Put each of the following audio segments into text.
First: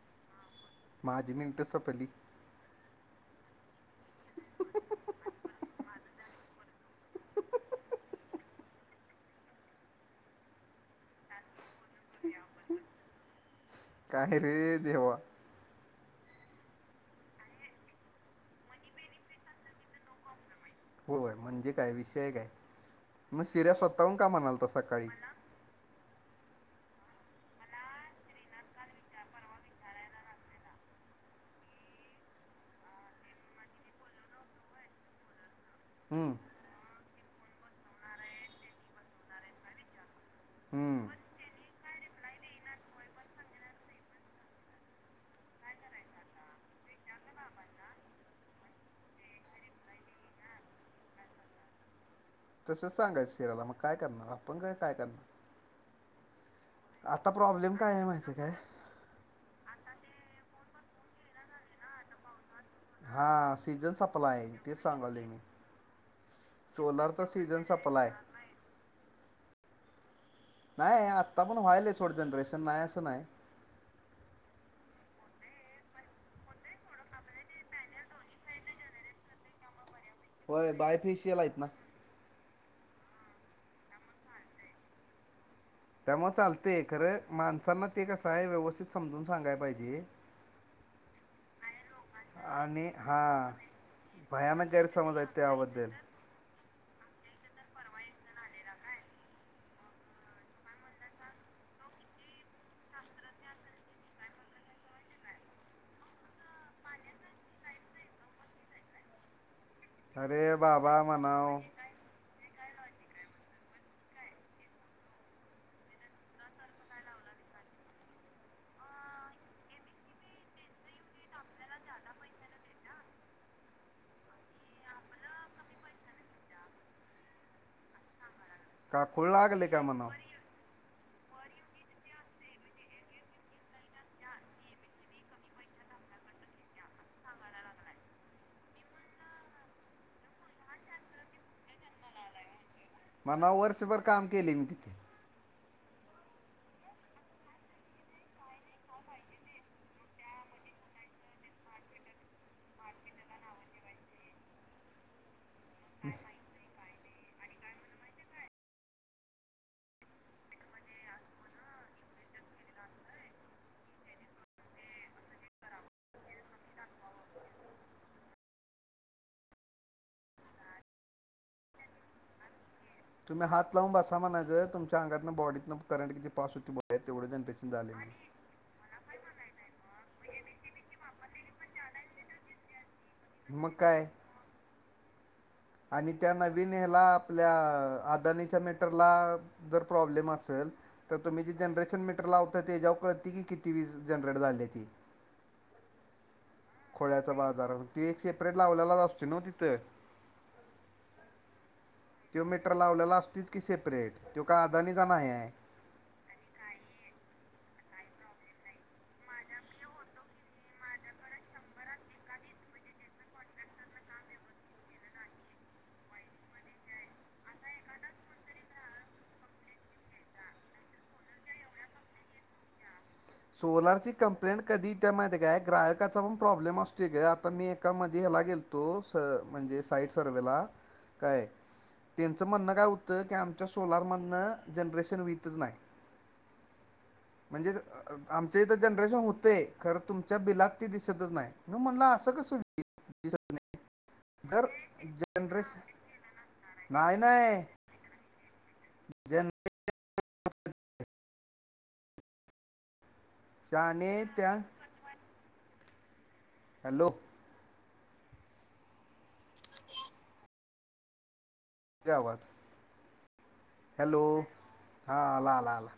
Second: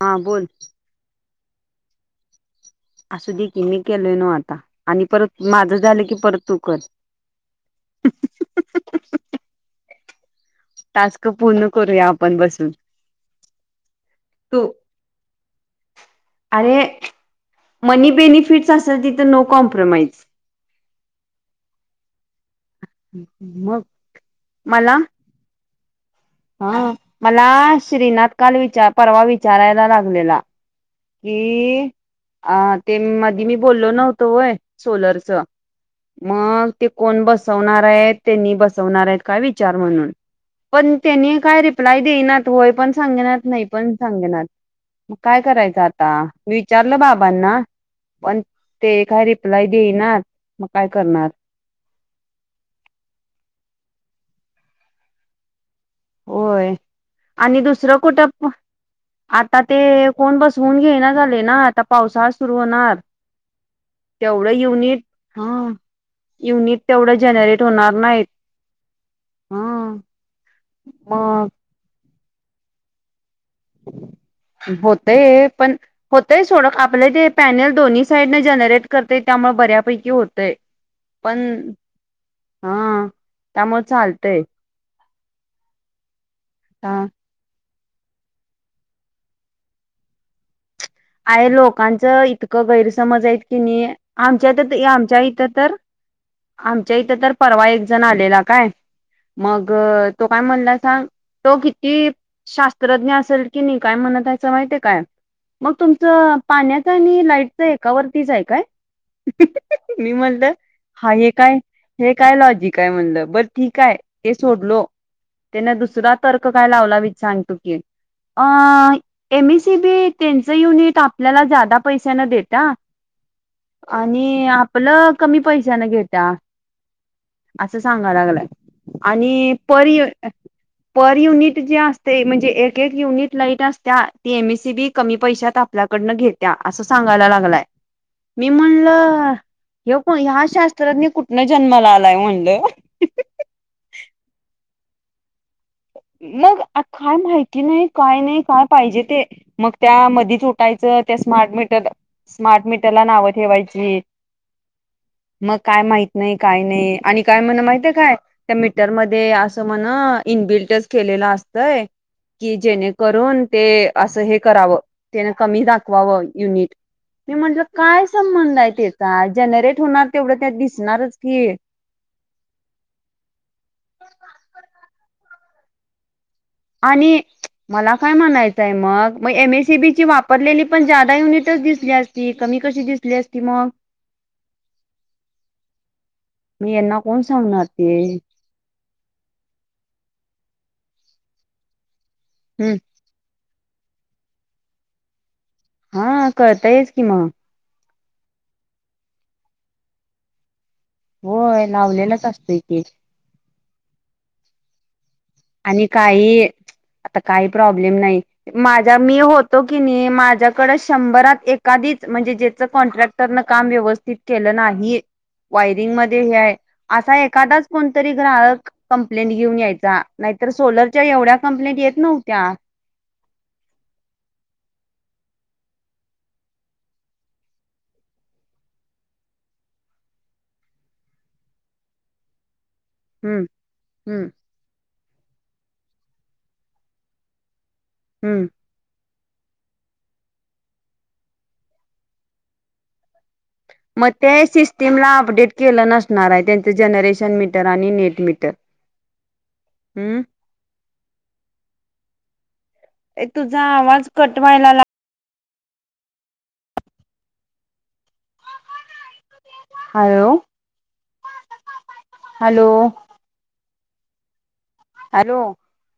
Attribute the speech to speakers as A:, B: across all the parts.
A: हा बोल.
B: पाच मिनटे संपली. [unintelligible]
A: असू देकी. मी केलय नो आता आणि परत माझं झालं की, परत तू कर. [unintelligible] टास्क पूर्ण करूया, आपण बसून.
B: काय रे
A: तू
B: देवा?
A: अरे! [unintelligible] मनी बेनिफिट्स असेल तिथं, नो कॉम्प्रोमाइज.
B: होय म्हणजे काय? विषयय काय? म सीऱ्या
A: मग
B: स्वतःहून, कामाला आलता
A: मला
B: सकाळी.
A: हा मला श्रीनाथ काल, विचार परवा विचारायला लागलेला. कि, अ ते मधी मी बोललो नव्हतो होय, सोलरच.
B: हम्म
A: मग ते कोण? बसवणार आहेत, तेनी बसवणार आहेत काय? विचार म्हणून. पण
B: हम्म
A: त्यांनी काय रिप्लाय देईनात. होय पण सांगेनात, नाही पण सांगेणात. मग काय करायचं आता? विचारलं बाबांना. पण ते काय रिप्लाय देईनात, मग काय करणार?
B: तसच सांगाय शिराल्या. मग काय करणार? आपण तर काय करणार?
A: होय
B: आता
A: आणि
B: प्रॉब्लेम काय
A: दुसरं
B: आहे
A: कुठं
B: माहिती आहे
A: प
B: काय
A: आता ते कोण बसवून घेना झाले ना, आता पाऊसाळा
B: हा सीझन सप्लाय आहे तेच
A: युनिट
B: सांगाले मी
A: हा युनिट तेवढं
B: सोलारचा सीझन
A: जनरेट होणार
B: सपला आहे
A: नाहीत ह.
B: नाही आत्ता, पण व्हायल छोडं जनरेशन नाही असं नाही.
A: हम् [unintelligible] होतय, पण होतय सोड आपले ते पॅनल दोन्ही साईड न जनरेट करत त्याप म बऱ्यापैकी होतय
B: होय
A: पण
B: बायफेशियल आहेत ना
A: हा त्यामुळे, चालतंय.
B: त्यामुळे, चालते खरं माणसांना, ते कस आहे व्यवस्थित समजून, सांगाय पाहिजे.
A: आहे लोक. लोकांचं इतकं
B: आणि
A: गैरसमज आहेत,
B: हां
A: की नाही आमच्यात,
B: भयानक गैरसमज
A: आमच्या,
B: आहेत
A: इथं तर
B: त्याबद्दल
A: आमच्या इथं तर परवा एक जण आलेला, काय मग तो काय म्हणला सांग. तो किती शास्त्रज्ञ असेल, कि नाही काय म्हणतायचं माहितय काय? मग तुमचं पाण्याच आणि लाईटच एकावरतीच आहे काय? मी म्हणत
B: अरे बाबा
A: हा हे काय
B: म्हणाव
A: हे काय लॉजिक काय म्हणलं बर ठीक आहे ते सोडलो. त्याने दुसरा तर्क काय लावला, वि सांगतो की अ एम सीबी त्यांच युनिट आपल्याला, ज्यादा पैशाने देता. आणि आपलं कमी पैशानं घेत्या. असं सांगा लागलाय,
B: काकूळ
A: आणि
B: लागले का
A: परी
B: म्हणाव
A: पर युनिट जे असते म्हणजे एक, एक, युनिट लाईट असत्या ती एम सी बी कमी पैशांत आपल्याकडनं घेत्या असं सांगायला लागलाय. मी म्हणलं हे को ह्या शास्त्रज्ञ कुठनं जन्माला आलाय म्हणलं,
B: मग नऊ, वर्षभर काम केले मी तिथे
A: [unintelligible] मग काय माहिती नाही काय नाही काय पाहिजे ते मग त्या मध्येच उठायचं. मते स्मार्टमिटर स्मार्ट मटरला नाव ठेवायची. मग काय माहित नाही काय नाही आणि काय म्हण माहितय, काय त्या मीटर मध्ये असं म्हण इनबिल्टच केलेलं असतंय कि जेणे करून ते असं हे करावं, तेने कमी दाखवावं युनिट. मी म्हटलं काय संबंध आहे त्याचा जनरेट होणार तेवढं त्यात दिसणारच की. [unintelligible]
B: तुम्ही हात लावून बसा म्हणायचं, तुमच्या अंगातनं बॉडीत करंट किती? पास होती बघ
A: आणि
B: तेवढं जनरेशन झाले
A: मला काय
B: म्हणून.
A: म्हणायचंय, मग म एम एसी बी ची वाप पडलेली पण ज्यादा युनिटच दिसली, असती कमी कशी दिसली, असती मग
B: आणि त्या नवीन,
A: मी यांना
B: हेला
A: कोण
B: आपल्या
A: सांगणार ते
B: अदानीच्या मेटरला जर प्रॉब्लेम अस असेल, तर तुम्ही जे जनरेशन मीटर लावता
A: हम्
B: त्याच्यावर कळतंय की किती? ती वीज जनरेट झाली ती
A: हा कळतयच कि मग.
B: ते एक सेपरेट लावलेलाच, असतोय ना तिथं
A: होय लावलेलाच,
B: तो
A: असतोय
B: मीटर
A: की
B: लावलेला असतोच सेपरेट तो काय आदानित
A: आणि काही आता काही प्रॉब्लेम्स नाही माझा मी होतो की नाही माझ्याकडं, शंभरात एखादीच म्हणजे चं कॉन्ट्रॅक्टरनं काम व्यवस्थित केलं नाही. वायरिंग मध्ये हे आहे असा एखादाच, कोणतरी ग्राहक कंप्लेंट घेऊन यायचा. नाहीतर सोलरच्या एवढ्या कंप्लेट येत नव्हत्या.
B: सोलर ची कंप्लेंट कधी येत्या माहितीये, काय ग्राहकाचा पण प्रॉब्लेम असतोय, गं आता मी एकामध्ये ला गेलतो स म्हणजे साइट सर्वेला काय त्यांचं म्हणणं काय होतं की,
A: हम्म
B: आमच्या सोलार
A: हम्म
B: मधन जनरेशन होतच नाही. म्हणजेच अ
A: हम्म
B: आमच्या इथं जनरेशन होतं खरं तुमच्या बिलात दिसतच नाही. मी म्हणलं असं कसं?
A: मग त्या
B: जर
A: सिस्टीमला अपडेट
B: जनरेशन
A: केलं नसणार आहे. त्यांचं
B: नाही
A: जनरेशन
B: नाही
A: मीटर आणि नेट मीटर.
B: जन
A: हम्म. ये तुझा आवाज
B: शाने
A: कट
B: त्या
A: व्हायला लागलाय.
B: हॅलो.
A: हॅलो.
B: आवाज
A: हॅलो.
B: हॅलो हा
A: हॅलो
B: आला-आला.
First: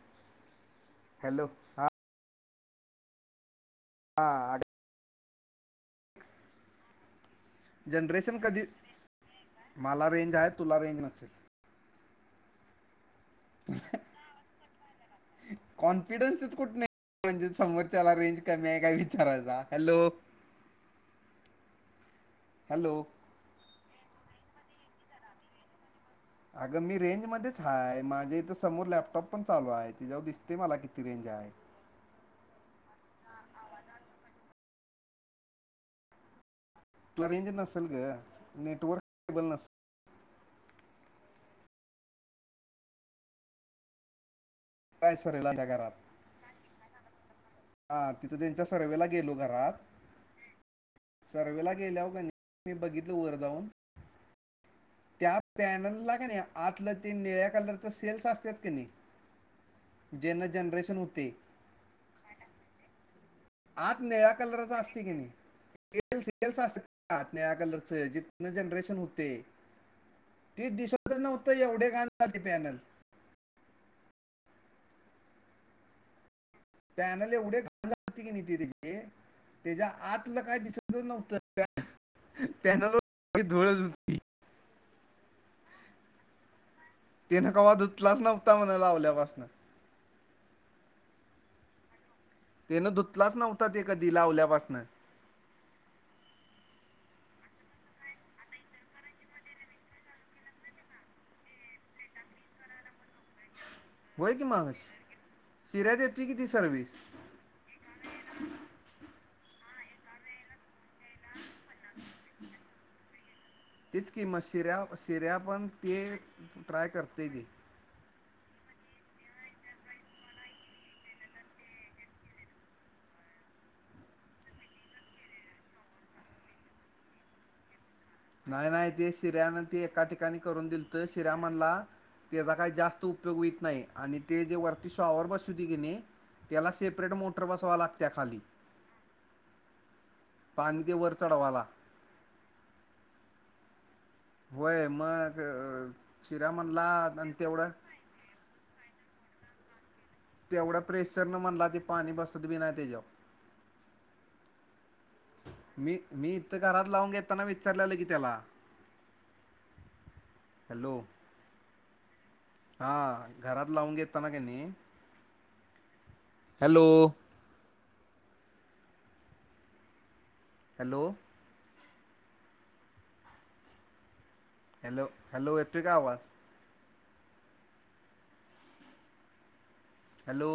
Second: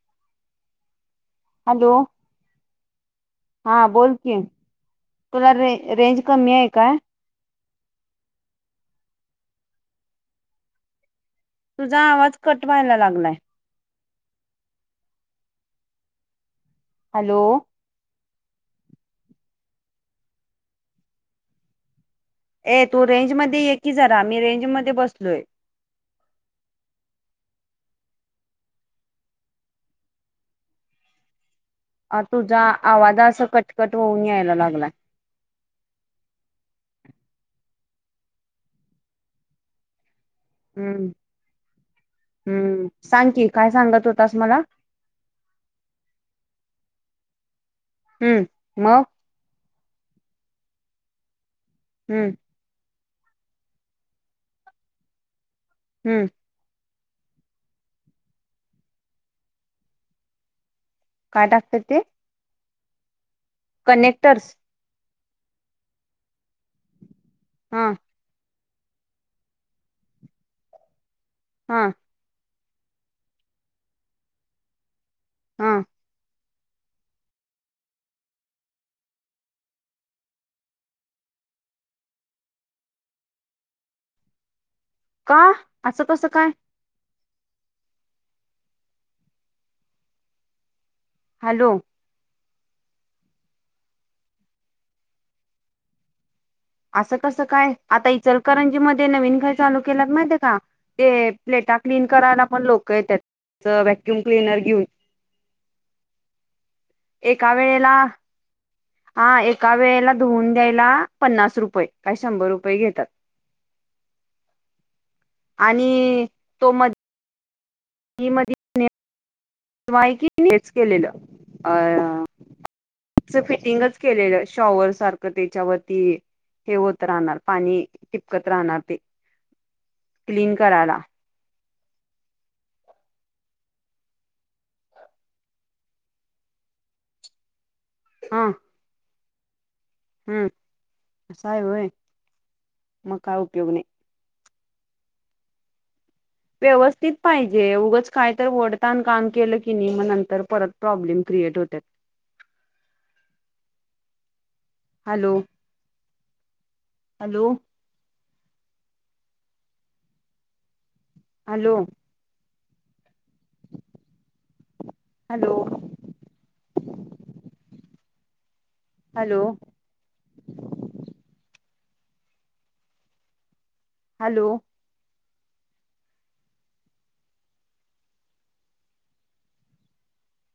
B: हॅलो हा.
A: हा बोल की
B: हां
A: तुला रे रेंज कमी आहे काय?
B: जनरेशन कधी मला रेंज आहे. तुला रेंज नसेल.
A: तुझा आवाज कटव्हायला लागलाय?
B: [unintelligible] कॉन्फिडन्सच कुठणं नाही.
A: हॅलो
B: म्हणजे समोरच्याला रेंज. कमी आहे काय विचारायचा हॅलो.
A: ए
B: हॅलो
A: तू रेंज मध्ये ये की जरा. मी रेंज मध्ये बसलोय.
B: अगं मी रेंज मधेच हाय, माझ्या इथं समोर लॅपटॉप पण चालू हाय. त्याज्यावर दिसतंय मला किती रेंज काय?
A: आरं तुझा आवाज असा कटकट होऊन यायला लागलायं.
B: तुला रेंज नसलं गं, नेटवर्क केबल नसलं.
A: हम्म, हम्म सांग की काय सांगत होतास मला?
B: हित हाय [inaudible] घरात. हा तिथं त्यांच्या
A: हम्म मग
B: सर्वेला गेलो घरात सर्वेला गेल्यावं काय नई,
A: हम्म
B: मी बघितलं वर जाऊन, त्यात पॅनलला काय
A: हम्म
B: नाही आतलं ती निळ्या कलरचं सेल्स असत्यात की नई, जेनं जेनं
A: काय टाकत्यात ते?
B: आत निळ्या
A: कनेक्टर्स
B: कलरचं असतय काय नाई, तेच डिटेल्स असलं हां, निळ्या
A: हा
B: कलरचं, जिथनं जनरेशन हुतंय ते दिस खर नव्हतं
A: हा
B: एवढे घाण कधी पॅनल
A: हं.
B: पॅनल एवढे घाण झालते कीनी दिदी ते- - त्याच्या आतलं काय दिसतंच नव्हतं. [unintelligible] पॅनलवर [unintelligible] धुळचं हुती.
A: का? असं कसं काय?
B: तेनं कवा धुतलाच नव्हता म्हणं लावल्यापासन.
A: हॅलो.
B: तेनं धुतलाच नव्हता ते कधी लावल्यापासनं
A: असं कसं काय? आता इचलकरंजी मध्ये नवीन काय चालू केल्यात माहितीय का? ते प्ले टा क्लीन करायला पण लोकं येत्यात, अ वॅक्युम
B: होय की
A: क्लिनर
B: मग
A: घेऊन.
B: शिऱ्या ती किती सर्विस?
A: एका वेळेला हा एका वेळेला धुवुन घ्यायला पन्नास रुपये काय शंभर रुपये घेतात.
B: तीच की, म शिऱ्या, शिऱ्या पण ते
A: आणि
B: ट्राय करतयं ते.
A: [unintelligible] तेच केलेलं. अं- से फिटिंगच केलेलं शॉवर सारखं त्येच्यावरती हे होत राहणार, पाणी टिपकत राहणार
B: नाही-नाही, ते शिऱ्यानं ते एका ठिकाणी
A: क्लीन
B: करून
A: करायला
B: दिलतं, शिऱ्या म्हणला तेजा काय जास्त उपयोग हुईत नाही. आणि ते जे वरती शॉवरं बसवत्यात की नई त्याला सेपरेट मोटर बसवावं लागत्या खाली..
A: हा हम्म,
B: पाणी ते वर
A: तसं हाय
B: चढवाला
A: होय मगं काय उपयोगं नाई..
B: होय मंग.
A: व्यवस्थित पाहिजे, उगचं काय तर वढतानं काम केलं की नई
B: तेवध्या प्रेशर न म्हणला ते पाणी बसत बी नाही त्यज्यातं
A: हॅलो
B: मी, मी इथ घरात लावून घताना
A: हॅलो
B: विचारलेलं की त्याला. हॅलो.
A: हॅलो.
B: हा, घरात लावून घेतताना क नई
A: hello
B: hello
A: hello
B: hello
A: hello
B: hello hello येतुयं का आवाज? Hello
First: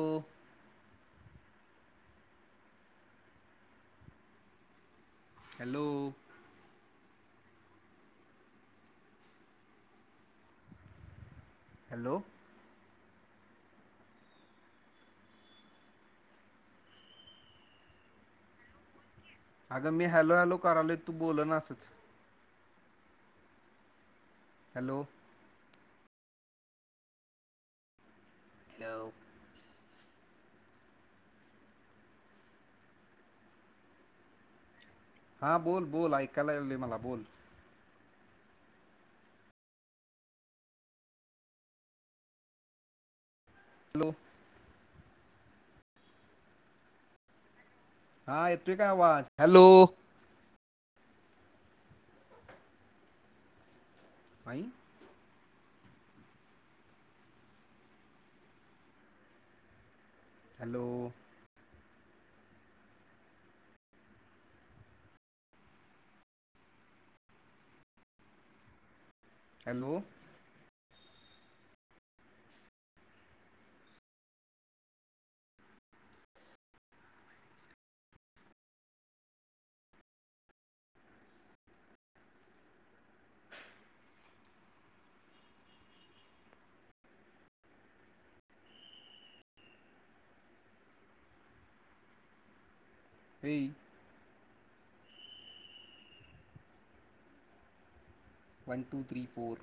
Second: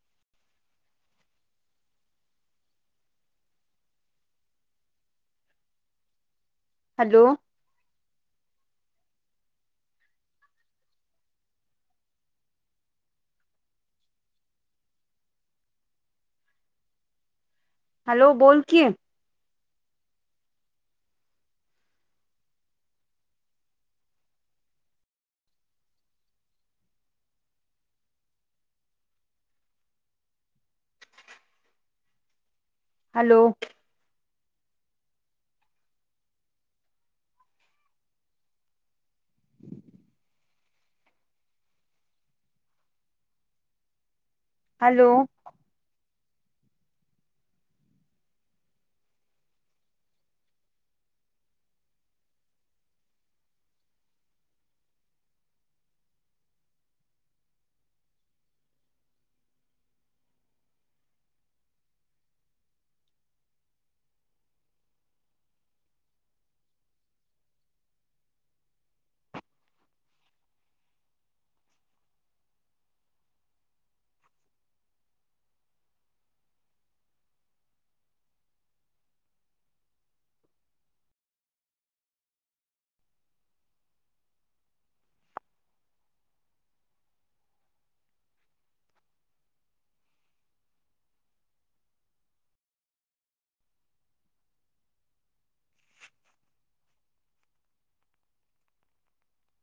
B: hello
A: hello,
B: hello
A: hello बोल कि.
B: अगं मी हॅलो हॅलो करालो तू बोल न असच. हॅलो,. घेव.
A: हॅलो.
B: हा बोल बोल ऐकायला याले मला बोल. आलो
A: हयलो.
B: हा य तो काय आवाज हॅलो. आई. हॅलो. हॅलो. ये. One two three four.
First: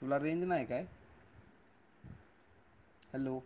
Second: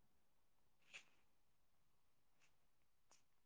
B: तुला रेंज नाही काय हॅलो.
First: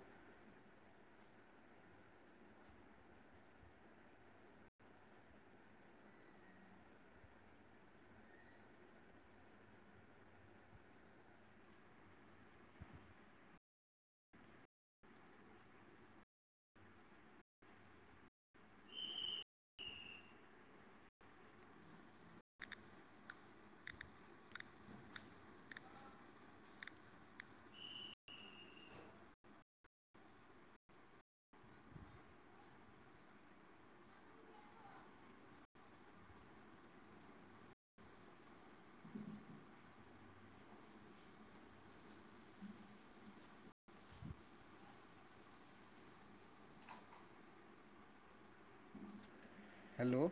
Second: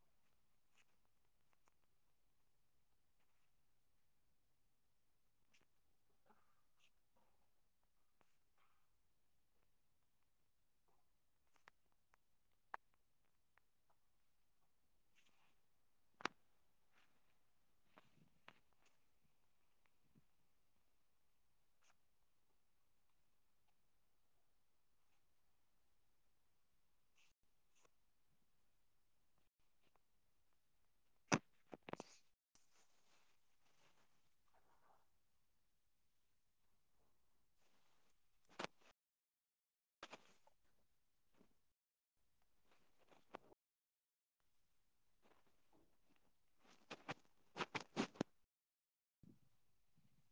B: हॅलो.